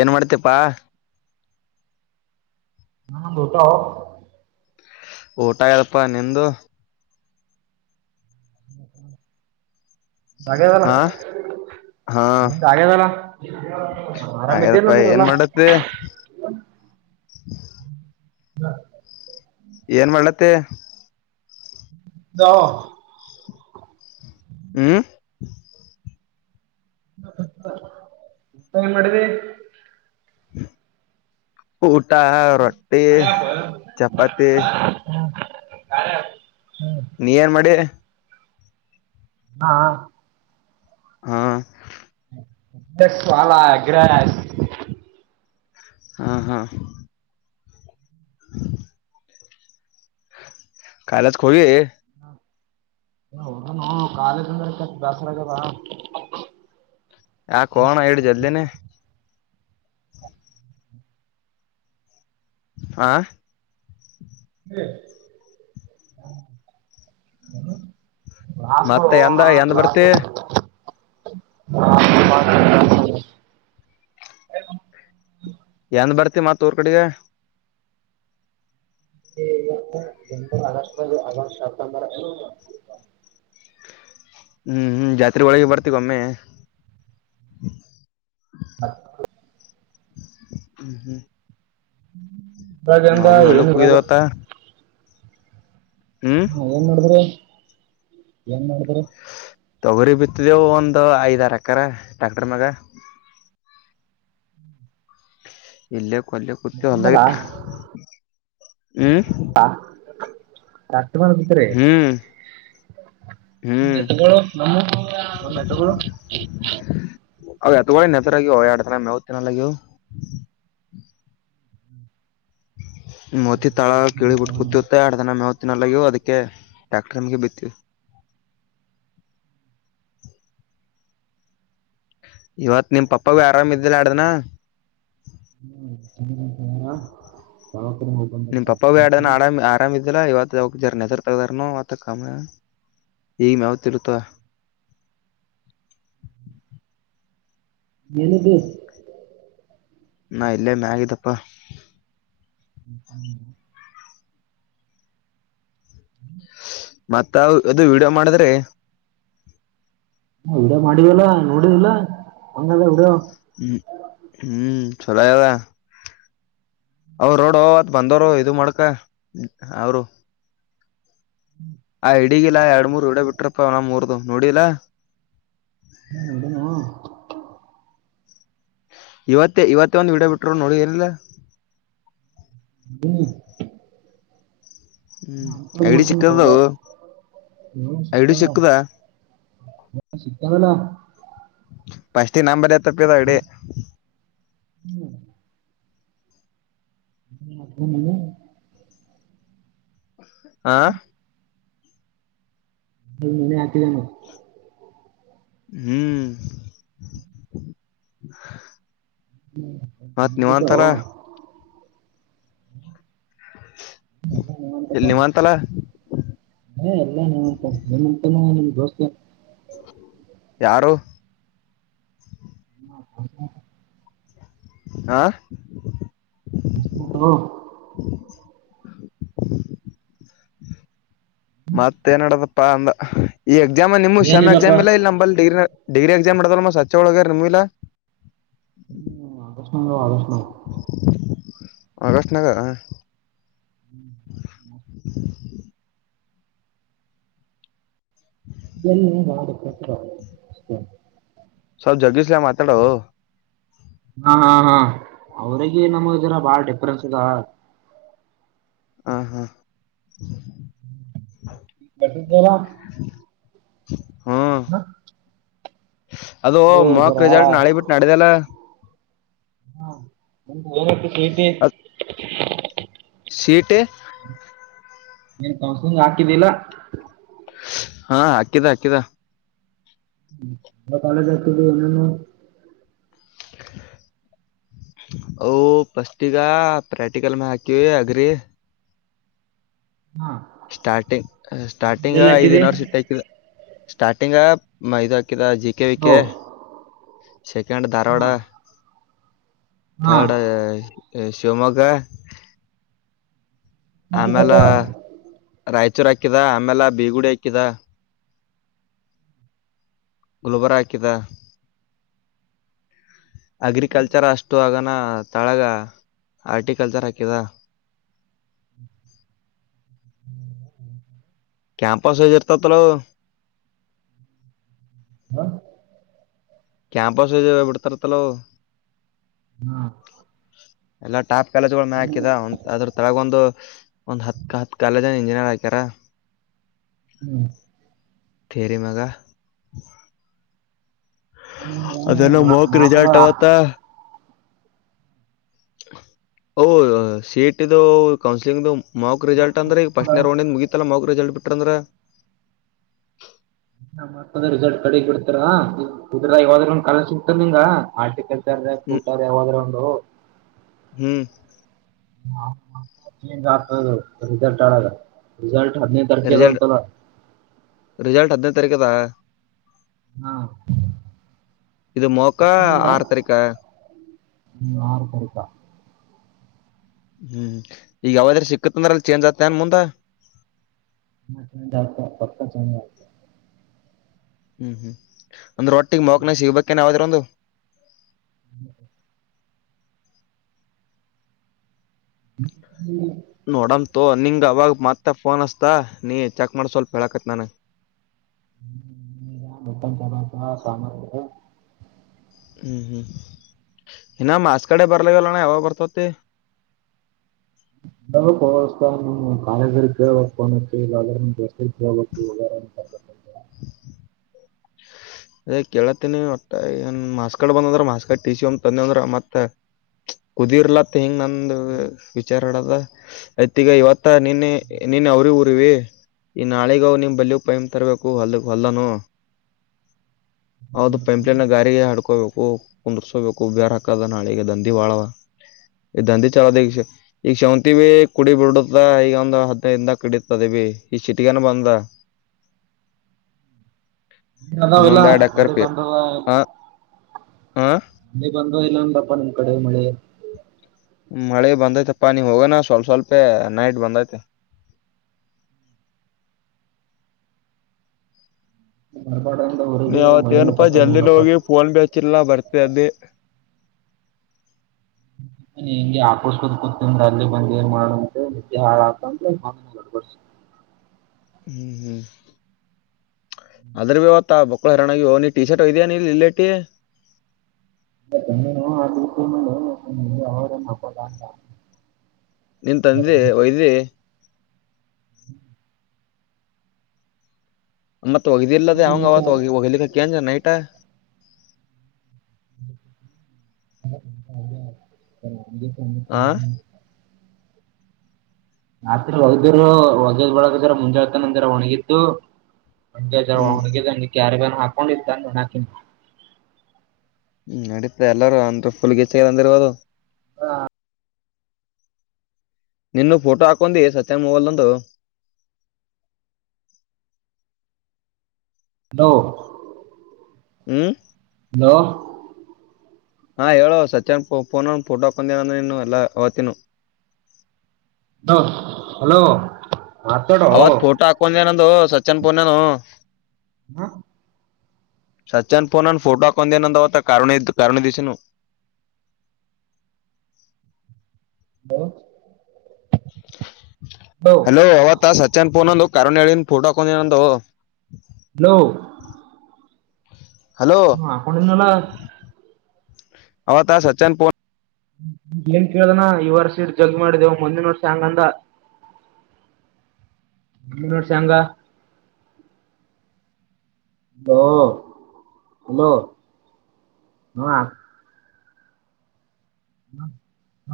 ಏನ್ ಮಾಡತ್ತಿ ಪ್ಪಾ? [unintelligible] ನಂದಾ ಊಟೊ [unintelligible] ಊಟ ಹೇಳ್ ಪ್ಪಾ ನಿಂದು? [unintelligible] ಆಗೆದಲ್ಲ. ಹಾ [unintelligible] ಹಾ ನಿಂದ ಆಗ್ಯದಲ್ಲ ಆರಾಮ್ ಇದ್ದೇನ ಹಾಗದಪ್ಪಾ ಏನ್ ಅಂದಿರಲ್ಲ? [unintelligible] ಮಾಡತ್ತೆ ಹು. ಇಲ್ಲ [unintelligible] ಏನ್ ಮಾಡಳ್ಳತ್ತಿ? [unintelligible] ದು [inaudible] ಏನ್ ಮಾಡಿದಿ ಊಟ ರೊಟ್ಟಿ ಹಾ ಚಪಾತಿ [inaudible] ನೀ ಏನ್ ಮಾಡಿ ಹಾ ಹ್ಮ್ ಸ್ವಲ ಗ್ರಾಸ್ ಹಾ ಹಾ ಕಾಲಚ್ ಕೊವಿ ಹನು ಕಾಲೇಜ [unintelligible] ಯಾಕೋ ಕಣಡ್ ಜಲ್ಲಿನಿ ಅಂ [inaudible] ಕ್ಲಾಸ್ಗಳು ಮತ್ತೆ ಎಂದ ಹೋಗಣ ಎಂದ ಕ್ಲಾಸ್ ಬರ್ತಿ [inaudible] ಏನ್ ಬರ್ತಿ ಮತ್ ಊರ್ ಕಡೆ [unintelligible] ಹ್ಮ್ ಹ್ಮ್ ಜಾತ್ರೆ ಹೋಗಿ ಬರ್ತಿವ್ ಒಮ್ಮೆ [inaudible] ಹ್ಮ್ ಹ್ಮ ನಾ ಇದ್ರಾಗಿಂದ ಏನ್ ಹೊಲ್ಲಕ್ ಇದ್ರಾಗ [unintelligible] ಹ್ಮ ಏನ್ ಮಾಡಿದ್ರಿ ಏನ್ ಮಾಡಿದ್ರಿ ತೊಗರಿ ಬಿತ್ತದೆವು ಒಂದು ಐದ್ ಆರ್ ಎಕರೆ ಟ್ಯಾಕ್ಟರ್ ಮ್ಯಾಗ ಇಲ್ಲೇ ಕೊಲ್ಲ ಕುತೂ ಹೊಲ್ದಲಿ ಹ್ಮ್ ಅಟ್ ಮಾಡ್ತ್ರಿ ಹ್ಮ್ ಹ್ಮ್ ಎತ್ತಗಗಳು ನಮ್ಮ ನಮ್ಮ ಎತ್ತಗಳು ಅ ಎತ್ಗಳು ನತರಗ ಎರಡ್ ದಿನ ಮೇವು ತಿನ್ನಲ್ಲ ಆಗಿಯೂ [unintelligible] ಲ್ಲಾಗೋ ಅದಕ್ಕೆ ಟ್ರ್ಯಾಕ್ಟರ್ಗೆ ಬಿತ್ತಿ [inaudible] ಇವತ್ ನಿಮ ಪಪ್ಪಾಗ ಆರಾಮ್ದಿಲ್ಲ ಯಾಡ್ ದಿನ ಹ್ಮ ಚಾರ ಯಾವತ್ರಿ ಹೋಗ ಬಂದ ಕಷ್ಟ ಐತೆ [unintelligible] ಈ ನವ್ತಿರುತ್ತ ಹ್ಮ್ ನಿಮಗು ನಾ ಇಲ್ಲೇ ಮ್ಯಗಿದಪ್ಪ ಹ್ಮ ಹ್ಮ್ ಮತ್ತ ಅದು ವಿಡಿಯೋ ಮಾಡಿದ್ರೆ ಹ ವಿಡಿಯೋ ಮಾಡಿದಲ್ಲ ನೋಡಿದಿಲ್ಲ ಹಂಗದ ವಿಡಿಯೋ ಹ್ಮ್ ಹ್ಮ್ ಚಲೋ ಈಗ ಅವರು ರೋಡ್ವತ್ ಬಂದವರು ಇದು ಮಾಡ್ಕ ಅವರು ಆ ಹಿಡಗಿಲ್ಲ ಎರಡ್ ಮೂರ್ ವಿಡಿಯೋ ಬಿಟ್ರಪ್ಪ ಅವನ ಮೂರ್ದು ನೋಡಿಲ್ಲ [unintelligible] ಇವತ್ತೇ ಇವತ್ ಒಂದ ವಿಡಿಯೋ ಬಿಟರು ನೋಡಿ ಏನಿಲ್ಲ ಹ್ಮ ಹ್ಮ್ ಐಡಿ ಸಿಕ್ಕದವು ಐಡಿ ಸಿಕ್ಕದ [unintelligible] ಸಿಕ್ಕದಲ ಫಸ್ಟ್ ನಂಬರ್ ಎತ್ತಪ್ಪ ಅಡಿ ಹ್ಮ್ [unintelligible] ಆ ಅದು ನೀನೇ ಹಾಕಿದ್ದಾನಾ ಹ್ಮ್ [inaudible] [inaudible] ಮತ್ ನೀವ್ ಎಲ್ಲೈತೋ ಅಂತರ [inaudible] ನಿಮ್ಮಅಂತಲ್ಲ ಹ ಎಲ್ಲ [unintelligible] ನಿಮ್ಮ ದೋಸ್ತಗೆ ಯಾರು [inaudible] ಆ [unintelligible] ಮತ್ತ ಏನ್ ಮಾಡಡದಪ್ಪಾ ಅಂದ ಈ ಎಕ್ಸಾಮ ನಿಮ ಶ್ಯಾಮಿ ಏನಿಲ್ಲಪ್ಪ ಎಕ್ಸಾಮ್ ಇಲ್ಲಾ ಇಲ್ಲ ನಂಬಲ್ಲಿ ಡಿಗ್ರಿ ಡಿಗ್ರಿ ಎಕ್ಸಾಮ್ ಮಾಡಡದಲ್ ಮ ಸಚ್ಚೆ ಒಳಗರ್ ನಿಮ್ಮಗಿಲ್ಲ ಹ್ಮ ಆಗಸ್ಟ್ ನಾ ಆಗಸ್ಟ್ ಆಗಸ್ಟ್ ನಾಗ ಹ್ಮ್ [inaudible] [unintelligible] ಸವ ಜಗ್ಗಿಸಲಾ ಮಾತಾಡೋ ಹಾ ಹಾ ಹಾ ಅವ್ರಿಗೆ ನಮ್ಮ ಇದರ ಬಾಳ ಡಿಫ್ರೆನ್ಸ್ ಇದಾವ ಹ ಹಾ [unintelligible] [inaudible] ಅದು ಓ ಮೊಕ್ ಜರಾ ರೆಸಲ್ಟ್ ನಾಳೆ ಬಿಟ್ಟು ನಾಳಿದ್ದಲ್ಲ ಹಾ [unintelligible] ಟಿ ಟಿ ಸಿ ಈ ಟಿ ನಿನ್ ಕೋಸಲ್ಲಿಂಗ್ ಹಾಕಿದಿಲ್ಲ ಹಾ ಹಾಕಿದ ಹಾಕಿದ ಎ ಕಾಲೇಜ ಯಾಕೆ ಹೋಗಿಲ್ಲ ನೀನು [inaudible] ಓ ಫ್ರಿಸ್ಟಿಗೇ ಪ್ರೆಕ್ಟಿಕಲ್ ಮೆಗಾ ಹಾಕಿ ಅಗ್ರಿ ಹಾ ಸ್ಟಾರ್ಟಿಂಗ್ ಸ್ಟಾರ್ಟಿಂಗ್ ಎಲ್ಲೆಲ್ಲಿ ಐದ್ ಹಾಕಿದಿ ಯೂನಿವರ್ಸಿಟಿ ಆಕಿದೆ ಸ್ಟಾರ್ಟಿಂಗ್ ಐದ ಜಿ ಕೆ ವಿ ಓ ಕೆ ಸೆಕೆಂಡ್ ಧಾರವಾಡ ಹಾ ಹಾ ಥರ್ಡ್ ಶಿವಮೊಗ್ಗ ಆಮೇಲ ಹಾಕಿದಪ್ಪ ರಾಯಚೂರ್ ಹಾಕಿದ ಆಮೇಲ ಬೀಗುಡಿ ಹಾಕಿದ ಗುಲ್ಬರ್ಗ ಹಾಕಿದ ಅಗ್ರಿಕಲ್ಚರ್ ಅಷ್ಟು ಆಗನ ತಳಗ ಆರ್ಟಿಕಲ್ಚರ್ ಹಾಕಿದ [inaudible] ಕ್ಯಾಂಪಸ್ ಇರ್ತದಲ್ಲೋ [unintelligible] ಕ್ಯಾಂಪಸ್ ಇದ ಬಿಡ್ತಾರೆತಲ್ಲೊ ಹಾ ಎಲ್ಲಾ ಟಾಪ್ ಕಾಲೇಜ್ಗಳ ಮೇಲೆ ಹಾಕಿದ ಅದ್ರ ತೊಳಗೊಂದು ಒಂದ್ ಹತ್ ಹತ್ ಕಾಲೇಜನ ಇಂಜಿನಿಯರ್ ಹಾಕ್ಯಾರ ಹ್ಮ ತೇರಿ ಮ್ಯಾಗ ಅದದುೆನ ಮಕ ರರಿಜಾರ್ಟ ಅವತ ಮತ್ತದ ಸೀಟ್ದು ಕೌನ್ಸಿಲಿಂಗದು ಮೌಕ್ ರಿಸಲ್ಟ್ ಅಂದ್ರೆ ಈಗ ಫಸ್ಟ್ ಇರ್ ಒಿಂದ ಮುಗಿತಲ್ಲ ಮೌಕ್ ರಿಸಲ್ಟ್ ಬಿಟ್ಟಂದ್ರ ನ ಮಾಡಕೊಂಡ ರಿಸಲ್ಟ್ ಕಡೆ ಬಿಡ್ತಾರ್ರ ಯ್ರೂ ಒಂದ ಕಲಸತ ನಿಂಗ ಆರ್ಟಿಕಲ್ ಕ ಹ್ಮ್, ಕಊಟದ ಯಾವಾದ್ರೂ ಒಂದು ಹ್ಮ್ ಆಗ್ತ ರಿಸಲ್ಟ್ ಆಡ ರಿಸಲ್ಟ್ ಹದಿನೈದು ತಾರೀಕಿಗೆ ಅದ ರಿಿಸಲ್ಟ್ ಅಂತಲ್ಲ ರಿಿಸಲ್ಟ್ ಹದಿನೈದು ತಾರೀಕದಾ ಹಾ ಇದು ಮೊಕ್ಕಾ ಆರ್ ತರಿಕ ಹ್ಮ ಯಾರ ಬತಾ ಹ್ಮ್ ಈಗ ಯಾವಾದ್ರ ಸಿಕ್ಕತ್ ಅಂದ್ರ ಅಲ್ ಚೇಂಜ್ ಆತ ಅನ್ ಮುಂದ ನ ಚಾತ ಪಕ್ಕ ಚ ಹ್ಮ್ ಹ್ಮ್ ಅಂದ್ರ ಒಟ್ಟಿಿಗೆ ಮಕ್ನಸ ಇಬಕ್ಕನ್ಾವ್ರ ಒಂದು ಹ್ಮ ಹ್ಮ ನೋಡಮಂತ ನಿಂಗ ಅವಾಗ ಮತ್ತೆ ಫೋನ್ ಅಸ್ತ ನೀ ಚೆಕ್ ಮಾಡ ಸ್ವಲ್ಪ ಹೇಳಾಕತ್ ನನ್ ಮತ್ತನ್ ಚಲ ಸಾಮನ್ ಹ್ಮ್ ಹ್ಮ್ ಇನ್ನ ಮಾಸ ಕಡೆ ಬರ್ಲಲ್ಲಣ ಯಾವಾಗ ಬರ್ತತಿ ಹ ಸ್ ನಮ್ ಕಾಯಗ ಕೇಳಳ್ಬೇಕು ಅತ್ತೆ ಇಲ್ಲ ಅದ್ರ ದಸ್ ಕೇಳಳ್ಬೇಕು [inaudible] ಅದೇ ಕೇಳತ್ತೀನಿ ಹೊಟ್ಟ ಏನ್ ಮಾಸ್ಕಡ್ ಬಂದ ಅಂದ್ರ ಮಾಸ್ಕಡ್ ಟ ಸಿ ಒ ತಂದಿ ಅಂದ್ರ ಮತ್ತ ಕುದಿರ್ಲತ್ ಹಿಂಗ್ ನಂದು ವಿಚಾರ ಆಡದ ಯ್ತ ಈಗ ಇವತ್ತ ನಿನ್ನೆ ನೀನ್ ಅವ್ರಿ ಊರಿಿ ಈ ನಾಳಿಗವು ನಿಮ್ ಬಲ್ಲಿ ಪೈಮ್ ತರಬೇಕು ಅ ಹೊಲ್ಲನು [inaudible] ಹೌದು ಪೈಂಪ್ಲೈನ್ ಗಾರಿಗೆ ಹಾಡ್ಕೋಬೇಕು ಕುಂದಸ್ಕೋಬೇಕು ಬೇರ್ ಹಾಕದ ನಾಳಿಗೆ ದಂಧಿ ಬಾಳವ ಈ ದಂದಿ ಚಲೋದ ಈಗ ಈಗ ಶಾವಂತಿ ಭ ಕುಡಿ ಬಿಡತ್ತ ಈಗ ಒಂದ್ ಹದ್ೈದಿಂದ ಕಡತದವಿ ಈ ಸಿಟಗಾನ ಬಂದ ನೀ ಇಲ್ಲ ಇನ್ನೊಂದ್ ನಡಿ ಬಂದದ ಹಾ ಮೆ ಬಂದ ಇಲ್ಲಂದಪ್ಪಾ ನಿಮ್ ಕಡೆ ಮಳೆ ಮಳೆ ಬಂದೈತೆ ಪಾನಿ ಹೋಗೋಣ ಸ್ವಲ್ಪ ಸ್ವಲ್ಪ ನೈಟ್ ಬಂದೈ್ತೆ ಹ್ಮ್ ಬರ್ಬಾರ್ದ ಅಂದ ನೀ ಊರಿಗೆ ಮಳಿನ ಅವತ್ತೇನಪಾ ಕಟ್ಟಾಗಿ ಜಲ್ದಿಲಿ ನೋಡಪ್ಪ ಹೋಗಿ ಫೋನ್ ಬಿ ಹಚ್ಚಿಲ್ಲ ಬರ್ತ ಅ್ದಿ ಹ್ಮ ಹೆಂಗೆ ಆಕರ್ಬು ಗತ್ತಿಂದ ಅಲ್ಲಿ ಬಂದ ಏನ್ ಮಾಡಂತೆ ನಿದೆ ಹಾಳಾಕಂದ್ರೆಡ್ಡಸಿ ಹ ಹ್ಮ್ ಹ್ಮ್ ಅದರವ್ಯವ ಬಕ್ಕಳ ಹರರಣಾಗಿ ನೀ ಟೀ ಶರ್ಟ್ ಹಯಯ ನೀ ಇಲ್ಲೇಟಿ ಇ ನೀನು ಆತಿ ನಿ ಅವದ ಹಕಲ್ಲ ಅಂತ ನೀನ್ ತಂದಿ ಒಯ್ದಿ ಹ್ಮ್ ಮತ್ತತ್ ಒಗ್ದಿ ಇಲ್ಲದ ಅವಂಗ ಅವವತ್ ಒ ಒಗ್ಲಿಕ್ಕಕ್ಕಂದ ನೈಟ್ ಆ [unintelligible] ರಾತ್ರಿ ಹೊದಿರು ಹೊಗದ ಬಳಗದರ ಮುಂಜಾಗತಾನ ಅಂದರ ಒಣಗಿದ್ದು ಒಗ ಜ ಹ್ಮ್ ಒುಗ ಕ್ಯಾರಿಗಾನ ಹಾಕೊಂಡಿದ್ದ ನೆಣಾಕನ್ ಹ್ಮ್ ನಡೀತ ಎಲ್ಲಾರೂ ಅಂದ್ರ ಫುಲ್ ಗೀತ ಅಂದಿರಬೋದು ಹಾ ನಿನ್ನ ಫೋಟೋ ಹಾಕೊಂಡೊಂಡಿ ಸತ್ಯನ್ ಮೊಬೈಲ್ಂದು ಲೋ ಹ್ಮ್ ಲೋ ಹಾ ಹೇಳೋ ಸಚನ್ ಫೋನ ಫೋಟೋಕೊಂಡೇಂದ್ರ ನೀನು ಎಲ್ಲಾ ಅವತಿನ ಹಲೋ ಹಲೋ ಮಾತಾಡೋ ಹಲೋ ಅವತ್ ಫೋಟೋ ಹಾಕೊಂಡನದು ಸಚ್ಚನ್ ಪೊನನು ಹಾ ಸಜಚ್ಚನ್ಫೋನನ್ಫೋಟೋ ಆ ಕೊಂದನಂದಾವತ್ತ ಕಾರಣ ದಿಶನು [inaudible] ಹಲೋ ಹಲೋ ಅ ತಾ ಸಚನ್ ಫೊನದು ಕಾರಣಲಿಳನ್ ಫೋಟ ಹಾಕೊಂಡ ಏನಂತ ಹಲೋ ಹಲೋ ಹಾ ಹಾಕೊಣಿಲ್ಲ ಆವಥಾ ಸಚ್ಚನ್ ಫೋನ್ ಏನ್ ಕೇಳ್ದನಾ ಈ ವರ್ ಸೀಟ್ ಜಗ್ ಮಾಡಿದೆೇವು ಮುಂದಿನ ವರ್ಷ ಹಂಗಂದ ಮುಂಗಿನೋರ್ಶ್ ಹೆಂಗ ಹಲೋ ಹಲೋ ಹ [inaudible]